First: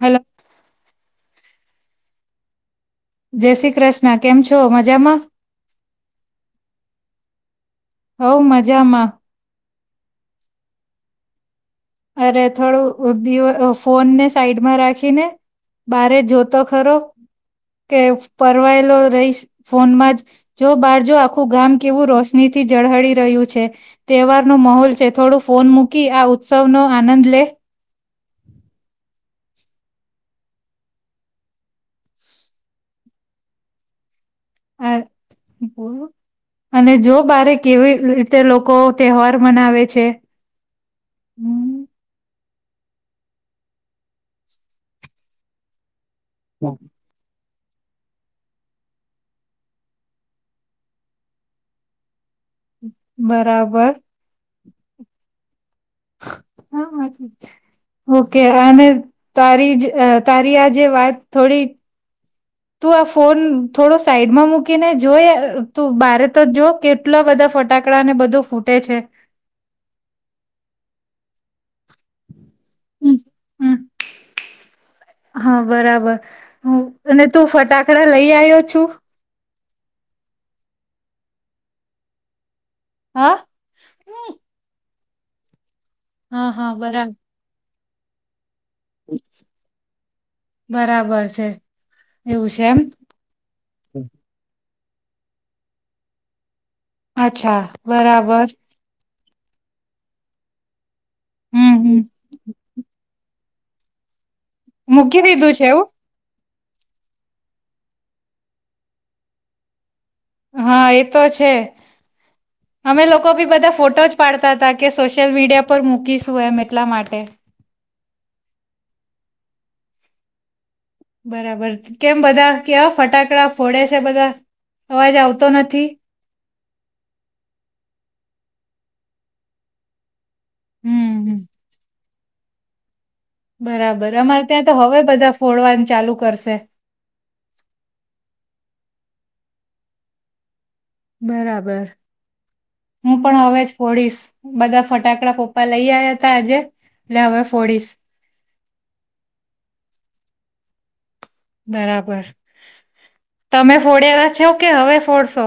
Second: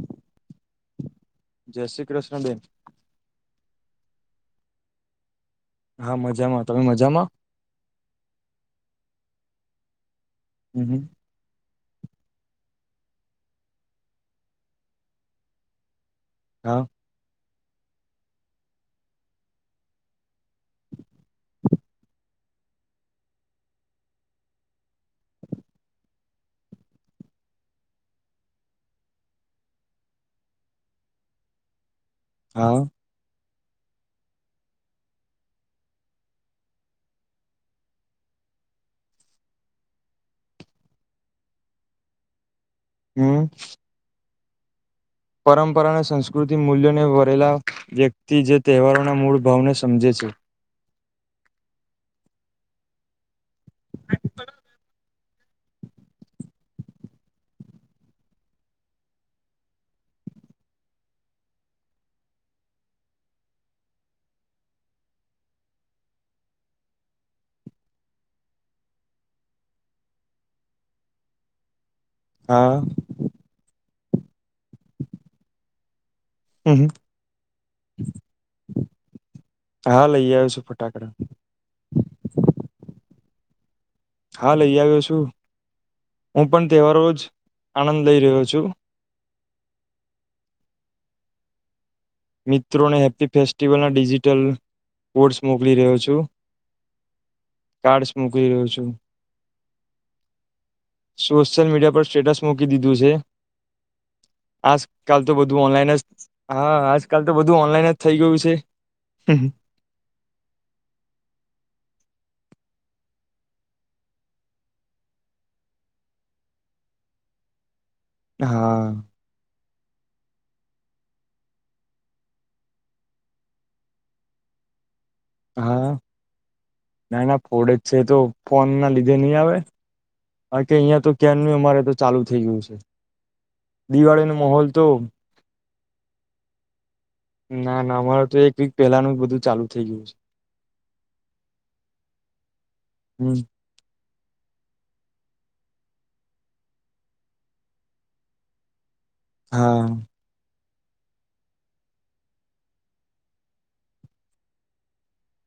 Hello જય શ્રી કૃષ્ણ બેન જય શ્રી કૃષ્ણ કેમ છો? મજામા હા મજામાં તમે મજામાં? હવ મજામા હુ, હુ અરે થોડું, દ ફોનને સાઈડમાં રાખીને બારે જ જોતો હા ખરો કે ફરવાયેલો રહીશ ફોનમા, જ જો બાર જો આખું ગામ કેવું રોશનીથી ઝળહળી રહ્યું છે, તહેવાર નો માહોલ છે થોડું ફોન મૂકી આ ઉત્સવ નો આનંદ લે હા [unintelligible] [inaudible] બોલો અને જો બારે કેવી રીતે લોકો તહેવાર મનાવે છે. હું હું પરંપરા અને સંસ્કૃતિ મૂલ્યોને વરેલા વ્યક્તિ જે તહેવારોના મૂળ ભાવને સમજે છે. બરાબર [unintelligible] [inaudible] હા વા છે. ઓકે અને તારી, જ તારી આ જે વાત થોડી તું આ ફોન થોડો સાઈડમા મૂકીને જોય, તું બારે તો જો કેટલા બધા ફટાકડા ને બધું ફૂટે છે. [unintelligible] [inaudible] હા હમ, હમ. હા, બરાબર હ! હમ અને તું ફટાકડા લઈ આવ્યો છું. હા લઈ આવ છુ, ફટાકડા હા હા, લઈ આવ્યો છુ, હું હા પણ હા તહેવારો બરાબર જ આનંદ લઈ રહ્યો છુ. બરાબર છે. એવું છે એમ મિત્રોને હેપી, ફેસ્ટિવલના ડિજિટલ કોર્ડ્સ મોકલી રહ્યો છું. અચ્છા કાર્ડસ બરાબર મોકલી રહ્યો છું. સોશિયલ, હમ મીડિયા હમ પર સ્ટેટસ મૂકી દીધું છે. આજ મૂકી કાલ તો દીધું બધું છે એવું ઓનલાઈન જ હા, આજ કાલ તો બધું ઓનલાઈન જ થઈ ગયું છે. હા, એતો છે. [unintelligible] [inaudible] અમે લોકો ભી બધા ફોટો જ પાડતા હતા, કે સોશિયલ મીડિયા પર મૂકીશું એમ એટલા માટે હા બરાબર કેમ બધા કે ફટાકડા ફોડે છે. બધા અવાજ આવતો હા, નથી ના ના ફોડે જ છે, તો ફોન ના લીધે નહી, આવે કાર કે અહીિયાયા તો હમ હમ. કે્યા ન અમારે તો ચાલુ થઈ ગયુ છે. બરાબર, દિવાળી ન અમારે ત્યા માહોલ તો હવે બધા ફોડવાનું ચાલુ કરશે ના ના અમારે તો એક વીક પહેલાનું બધું ચાલુ, થઇ ગયુ છે. બરાબર હુ, હમ પણ હવે જ ફોડીશ બધા ફટાકડા પપ્પા લઈ આવ્યા હતા આજે એટલે હવે, ફોડીશ હા બરાબર તમે ફોડ્યાલા છો, કે હવે ફોડશો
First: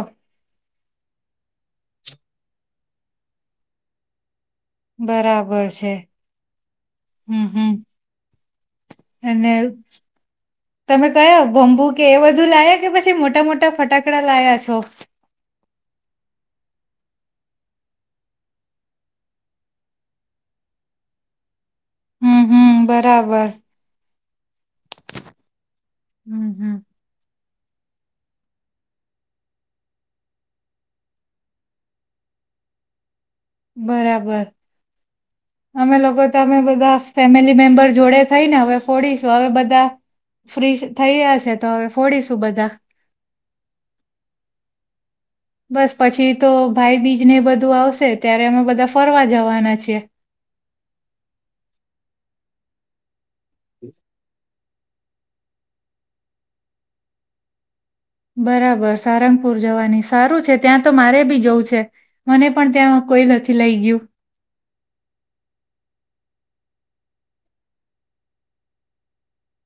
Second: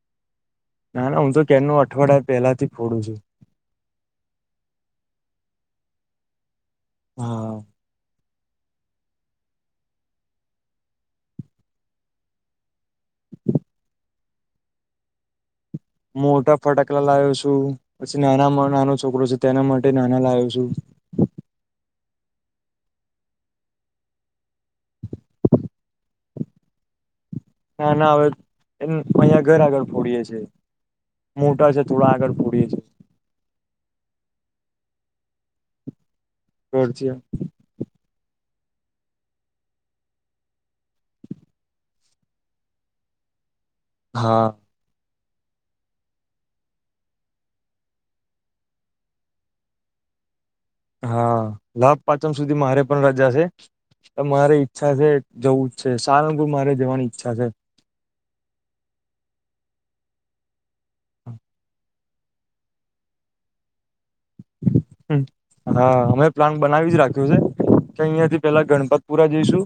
ના ના હું તો કે નો અઠવાડિયા પહેલાથી ફોડું છું બરાબર છે હમ્મ હા હમ્મ અને તમે કયો બોમબુ કે એ બધું લાયા કે પછી મોટા મોટા ફટાકડા લાયા છો મોટા ફટાકડા લાવ્યો છું પછી નાના નાનો છોકરો છે તેના માટે નાના લાયો છું હ હમ્મ હમ્મ બરાબર હમ્મ હમ્મ ના ના હવે, એ અહ ઘર આગળ ફોડીયે છે. મોટા છે, થોડા આગળ ફોડીએીએ બરાબર અમે લગત, અમે બધા ઘરથી ફેમિલી મેમ્બર જોડે થઈને હવે, ફોડીશું હવે બધા ફ્રી થઈયા છે, તો હવે ફોડીશું બધા હા બસ પછી તો ભાઈ બીજને બધુ, આવશે ત્યારે અમે બધા ફરવા જવાના છીએ હા, લાભ પાચમ સુધી મારે પણ રજા છે. મારે ચ્છા છે, જવું જ છે. સારભુ મારે જવાની ઈચ્છા છે બરાબર સારંગપુર જવાની સારુ છે. ત્યાં તો મારે બી જવું છે, મને પણ ત્યા કોઈ નથી લઈ ગયું હા અમે પ્લાન બનાવી જ રાખ્યું છે અહંયા થી પેલા ગણપતપુરા જઈશુ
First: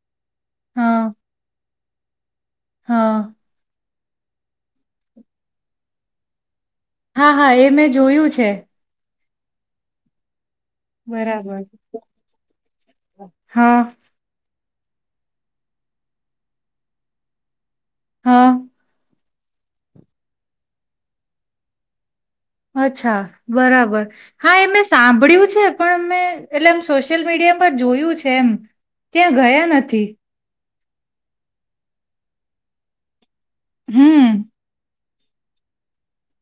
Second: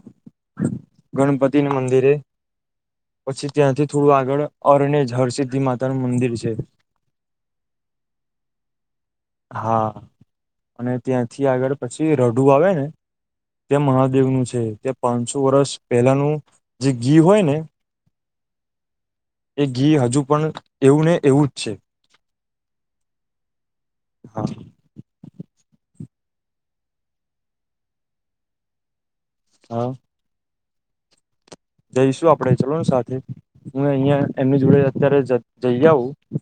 હા ગણપતિ ના મંદિરે હા પછી ત્યાંથી થોડું આગળ ઓરનેજ હરસિદ્ધિ માતા નું મંદિર છે હા હા એ મેં જોયું છે હા અને ત્યાંથી બરાબર આગળ પછી રઠું આવે ને હા ત્યાં મહાદેવનું છે પાંચસો વર્ષ પહેલાનું જે ઘી હોય ને હા એ ઘી હજુ પણ એવું ને એવું જ છે અચ્છા બરાબર હા એમે સાંભળ્યું છે પણ એટલે એમ સોશિયલ મીડિયા પર જોયું છે એમ ત્યાં ગયા હા નથી જઈશું આપડે ચલો ને સાથે હું હમ અહિયાં એમની જોડે અત્યારે જઈ આવું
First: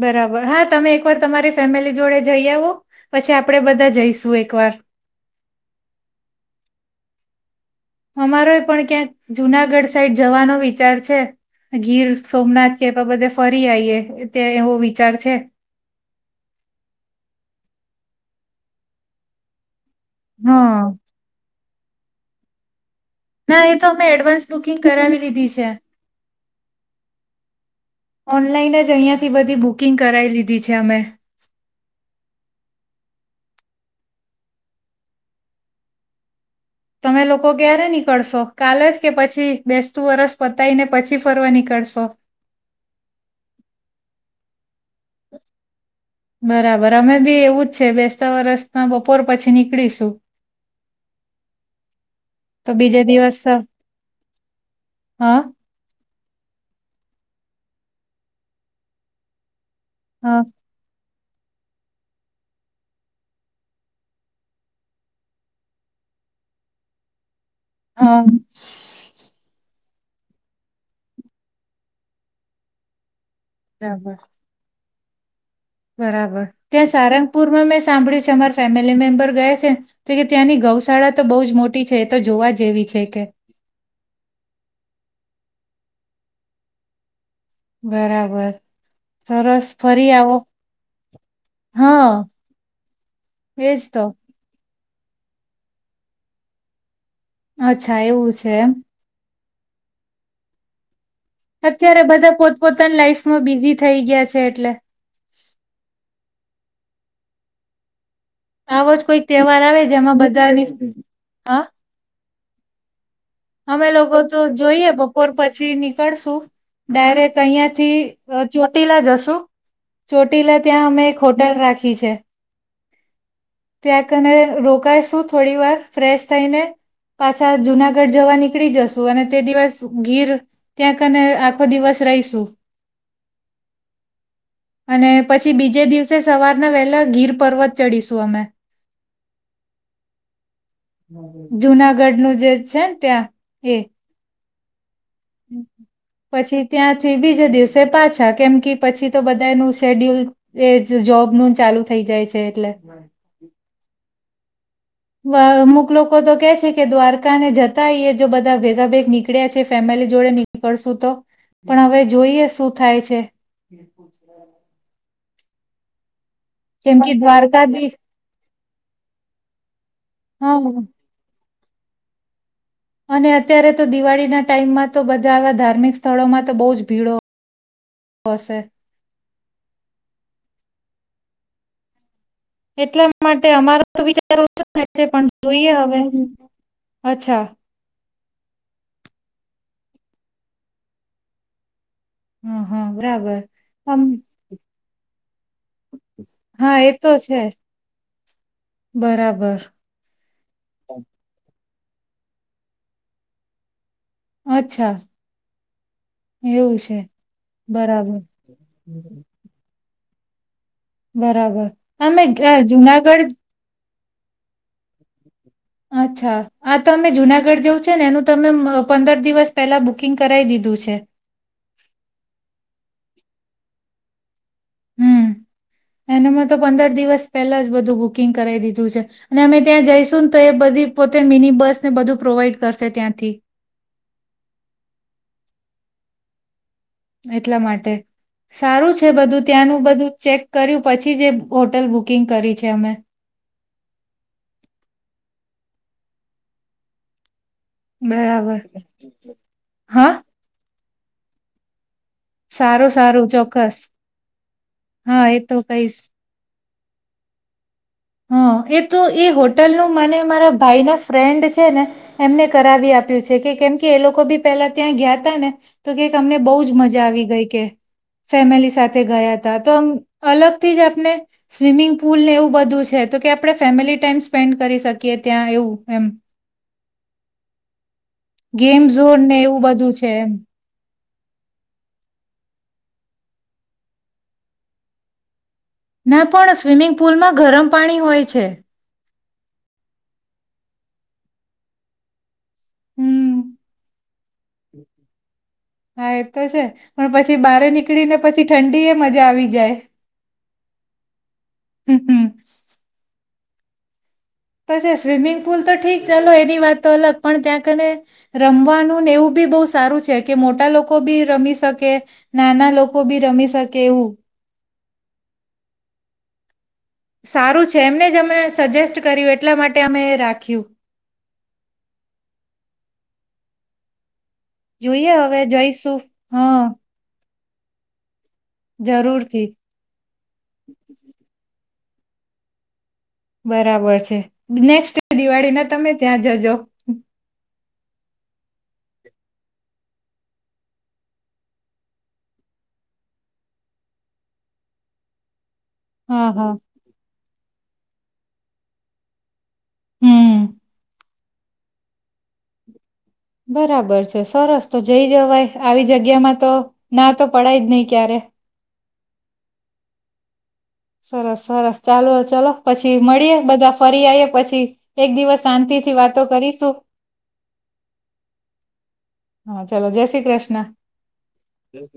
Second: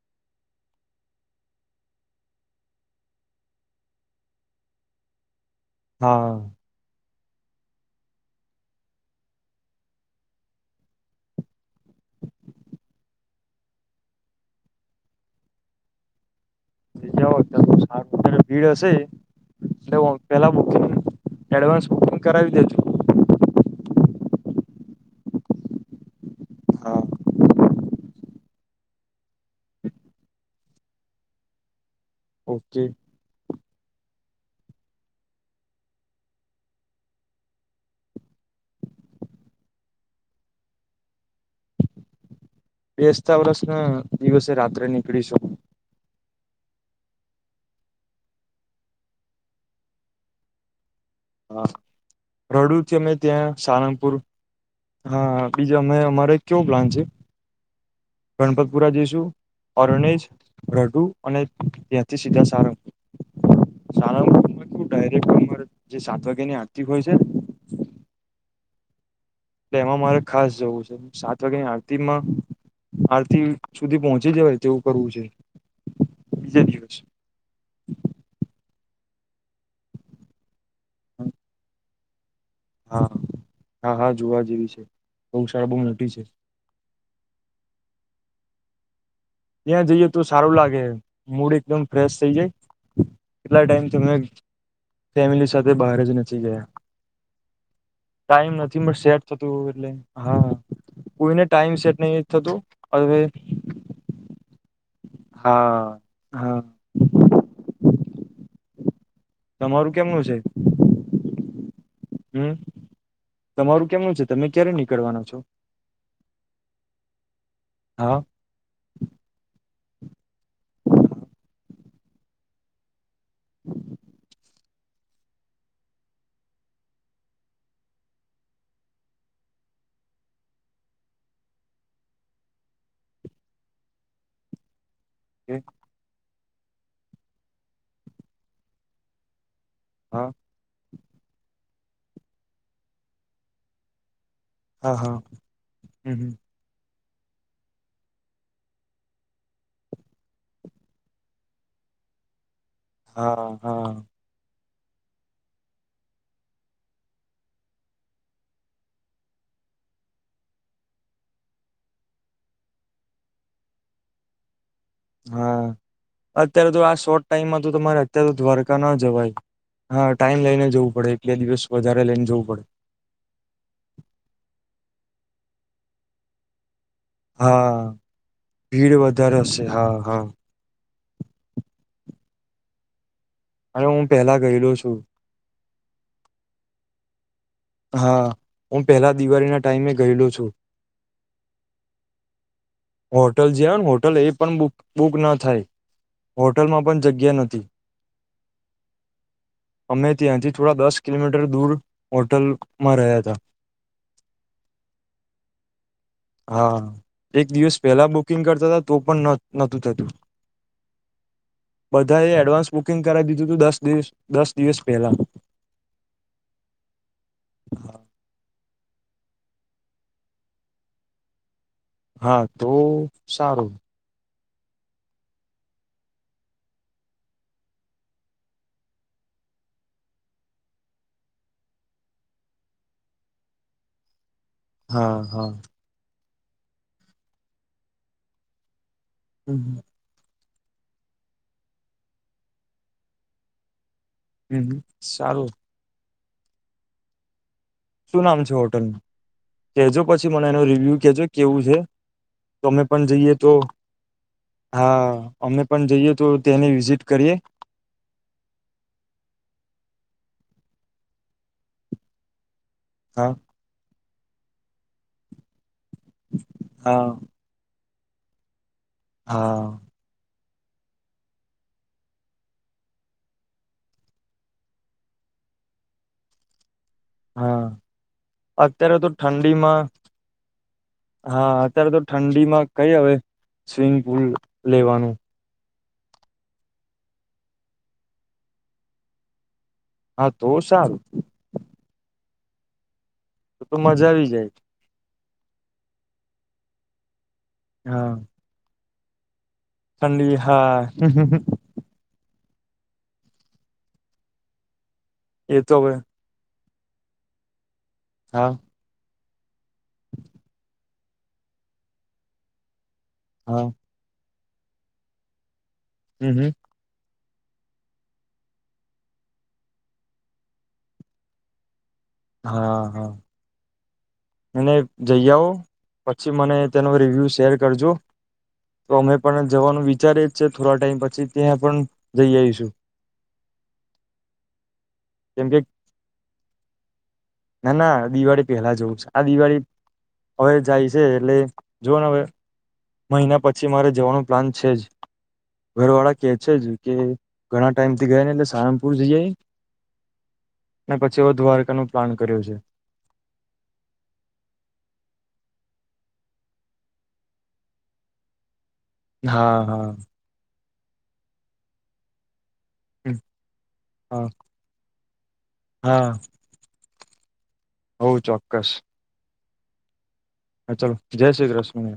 બરાબર હા તમે એકવાર તમારી ફેમિલી જોડે જઈ આવો પછી આપડે બધા જઈશું એકવાર હા અમારો પણ ક્યાંક જુનાગઢ સાઈડ જવાનો વિચાર છે ગીર સોમનાથ કે બધે ફરી આવીઈએ ત્યા એવો વિચાર છે ના [unintelligible] ભીડ હશે એટ પેલા હા બુકીંગ એડવાન્સ બુકિંગ કરાવી દેજો ના એ તો મે એડવાન્સ બુકિંગ કરાવી લીધી છે હા ઓનલાઈન જ અહીિયાયાથી બધી બુકિંગ કરાવી લીધી છે અમે ઓકે તમે લોકો ક્યારે નીકળશો કાલ જ કે પછી બેસતું વરસ પતાયને પછી ફરવા નીકળ નીકળશો બેસતા વર્સના દિવસે રાત્રે નીકળી શું બરાબર અમે બી એવું જ છે બેસતા વરસના બપોર પછી નીકળીશું હા તો રડું છે. બીજે અમે દિવસ ત્યાં સહલંગપુર હા બીજું અમે અમારે કેવો પ્લાન છે. ગણપતપુરા જીસુ ઓરણેજ હા રઢુ. અને ત્યાંથી સીધા સારું. શ ડરેક ઉર જે સાત વાગ્યા ની આતી હોય છે. હા. એટલે એમાં મારે ખાસ જોવું છે સાત વાગ્યાની આરતીમાં. સુધી બરાબર પહોંચી જવાય તેવું કરવું છે. બરાબર બીજા ત્યાં દિવસ. સારંગપુરમાં મેં સાંભળ્યું છે અમારી ફેમિલી મેમ્બર ગયા છે તો કે ત્યાંની ગૌશાળા તો બહ જ મોટી છે તો જોવા જ. હા હા હા જોવા જેવી છે બહુ સાળા બહુ નઠ છે. બરાબર સરસ ત્યાં જઈએ ફરી તો આવો સારું લાગે મૂડ એકદમ હા ફ્રેશ થઇ જાય કેટલા એજ ટાઈમ તો તમે ફેમિલી સાથે બહાર જ નથી ગયા અચ્છા એવું છે ટાઈમ એમ નથી [unintelligible] હા કોઈને ટાઈમ સેટ અત્યારે નહી બધા થતું પોતપોતાની હવે લાઈફમાં બિઝી થઈ ગયા છે એટલે હા હા આવો જ કોઈક તહેવાર આવે તમારું જેમાં કેમનું બધાની હ હમ્મ અમે લોકો તો જોઈએ બપોર છો પછી નીકળશું ડાયરેક્ટ અહિયાં થી હા ચોટીલા જશુ ચોટીલા ત્યાં અમે એક હોટલ રાખી છે. ત્યાંકને રોકાયશું થોડી વાર ફ્રેશ થઈને પાછા જુનાગઢ જવા નીકળી જશુ અને તે દિવસ ગીર ત્યાંકને આખો દિવસ રહીશું. [unintelligible] અને પછી એ બીજે દિવસે સવારના વહેલા ગીર પર્વત ચડીશું અમે હા. જુનાગઢ નું જે છે ને ત્યાં એ હા હા હમ હમ પછી ત્યાં બીજા દિવસે પાછા કેમ કે પછી તો બધાનું શેડ્યુલ એ જ જોબનું ચાલુ થઈ. જાય છે એટલે હા હા. અમુક લોકો તો કે છે કે દ્વારકાને જતા જો બધા ભેગા ભેગ નીકળ્યા છે ફેમિલી લી જોડે નીકળશું તો પણ હવે જોઈએ શું થાય છે. [unintelligible] હા અત્યારે તો આ કેમ કે શોર્ટ ટાઈમમાં દ્વારકા તો બી તમારે અત્યારે તો દ્વારકા ન જવાય હા ટાઈમ હ લઈને જવું પડે એક બે દિવસ વધારે લઈને જવું પડે અને અત્યારે તો દિવાળી ના ટાઈમમાં તો બધા આવા ધાર્મિક સ્થળોમાં તો બહુ જ. ભીડો હા હશે ભીડ વધારે છે હા હા. એટલા માટે અમારો અને તો હું પેલા વિચાર ઓછો ગયેલો થાય છું છે. પણ જોઈએ હવે, અચ્છા હા હું પહેલા દિવાળીના ટાઈમે ગયેલું છું. હું. હોટલ જે હોય ને હોટલ એ પણ બુક ના થાય. હા હોટલમાં એ પણ તો જગ્યા છે નથી. બરાબર અમે ત્યાંથી થોડા દસ કિલોમીટર દૂર. હોટલમાં રહ્યા હતા. અચ્છા એવું હા છે એક દિવસ પેલા બરાબર બુકિંગ કરતા હતા તો પણ નોતું થતું. બરાબર તમે બધાએ અ, એડવાન્સ બુકિંગ જુનાગઢ કરાવી દીધું, હતું દસ દિવસ દસ દિવસ પહેલા અચ્છા આ તમે જુનાગઢ જવું છે, ને એનું તમે પંદર દિવસ પહેલા બુકિંગ કરાવ દીધું છે, હા તો સારું હમ્મ એનેમાં તો પંદર દિવસ પહેલા જ બધું બુકિંગ કરાવ દીધું છે, અને અમે ત્યાં જઈશું ને તો એ બધી પોતે મિની બસ ને બધું પ્રોવાઈડ કરશે, ત્યાંથી હા, હા. એટલા માટે સારું છે, બધું હમ હમ ત્યાંનું બધું ચેક કર્યું પછી જે હોટલ બુકિંગ કરી છે, અમે હું સારું, શું નામ છે, બરાબર હોટેલનું કેજો હા પછી મને એનો રિવ્યુ કેજો કેવું છે. અમે સારું પણ સારું જઈએ તો ચોક્કસ હા એ તો અમે પણ કહીશ જઈએ તો તેને વિઝિટ કરીએ. હા એ તો એ હોટલ નું મને મારા ભાઈ ના ફ્રેન્ડ છે, ને એમને કરાવી આપ્યું હા છે, કે કેમ કે એ લોકો બી પેલા ત્યાં ગયાતા ને તો કેક અમને બહુ જ હા મજા આવી ગઈ કે ફેમિલી સાથે ગયા તા હા તો આમ અલગ. થી જ આપણે સ્વિમિંગ પુલ ને એવું બધું છે તો કે આપણે ફેમિલી ટાઈમ સ્પેન્ડ કરી શકીએ, ત્યાં એવું એમ હા ગેમ અત્યારે તો ઝોન ને એવું ઠંડીમાં બધું છે એમ હા અત્યારે તો ઠંડીમાં કઈ હવે સ્વિમિંગ પુલ લેવાનું, ના પણ સ્વિમિંગ પુલમાં ગરમ પાણી હોય છે, હા તો સારું. હમ તો તો મજા આવી જાય. હા એ તો છે, પણ પછી બહાર નીકળી હા ને પછી ઠંડી એ મજા આવી. જાય ઠંડી હાય. હમ [inaudible] પછી સ્વિમિંગ એ પુલ તો હવે ઠીક ચાલ એની વાત તો અલગ પણ ત્યાં કણે હા રમવાનું ને એવું. ભી બોવ સારું છે, કે મોટા લોકો ભી રમી શકે નાના લોકો કો ભી રમી હા શકે એવું. હમ્મ હમ્મ સારું છે, એમને જ અને સજેસ્ટ કર્યું એટલા માટે અમે એ રાખ્યું. હા, હા. અને જોઈએ જઈ હવે આવો જઈશું પછી મને હા તેનો રિવ્યુ શેર કરજો તો અમે જરૂરથી પણ જવાનું વિચારી જ છે, થોડા ટાઈમ પછી ત્યાં પણ જઈ આઈશું. બરાબર છે, નેક્સ્ટ ડે કેમ દિવાળી કે ના તમે ત્યાં જજો. ના ના દિવાળી પેલા જવું છે. આ દિવાળી હવે જાય છે, એટલે જોઓ હવે મહિના પછી મારે જવાનું પ્લાન છે, જ ઘરવાળા હા કે છે. હા જ કે ઘણા ટાઈમ થી ગયા ને એટલે સારંગપુર જયાઈ. હમ્મ પછી ઓ દ્વારકાનો પ્લાન કર્યો છે. બરાબર છે સરસ તો જઈ જવાય આવી જગ્યામાં તો ના તો પડાય જ નહી ક્યારે હા હા સરસ સરસ ચાલો ચલો પછી મળીએે બધા ફરી હા આવીએ પછી એક દિવસ શાંતિથી વાતો કરીશું. હઉ ચોક્કસ હા ચલો જય શ્રી કૃષ્ણ્ હા ચલો જય શ્રી કૃષ્ણ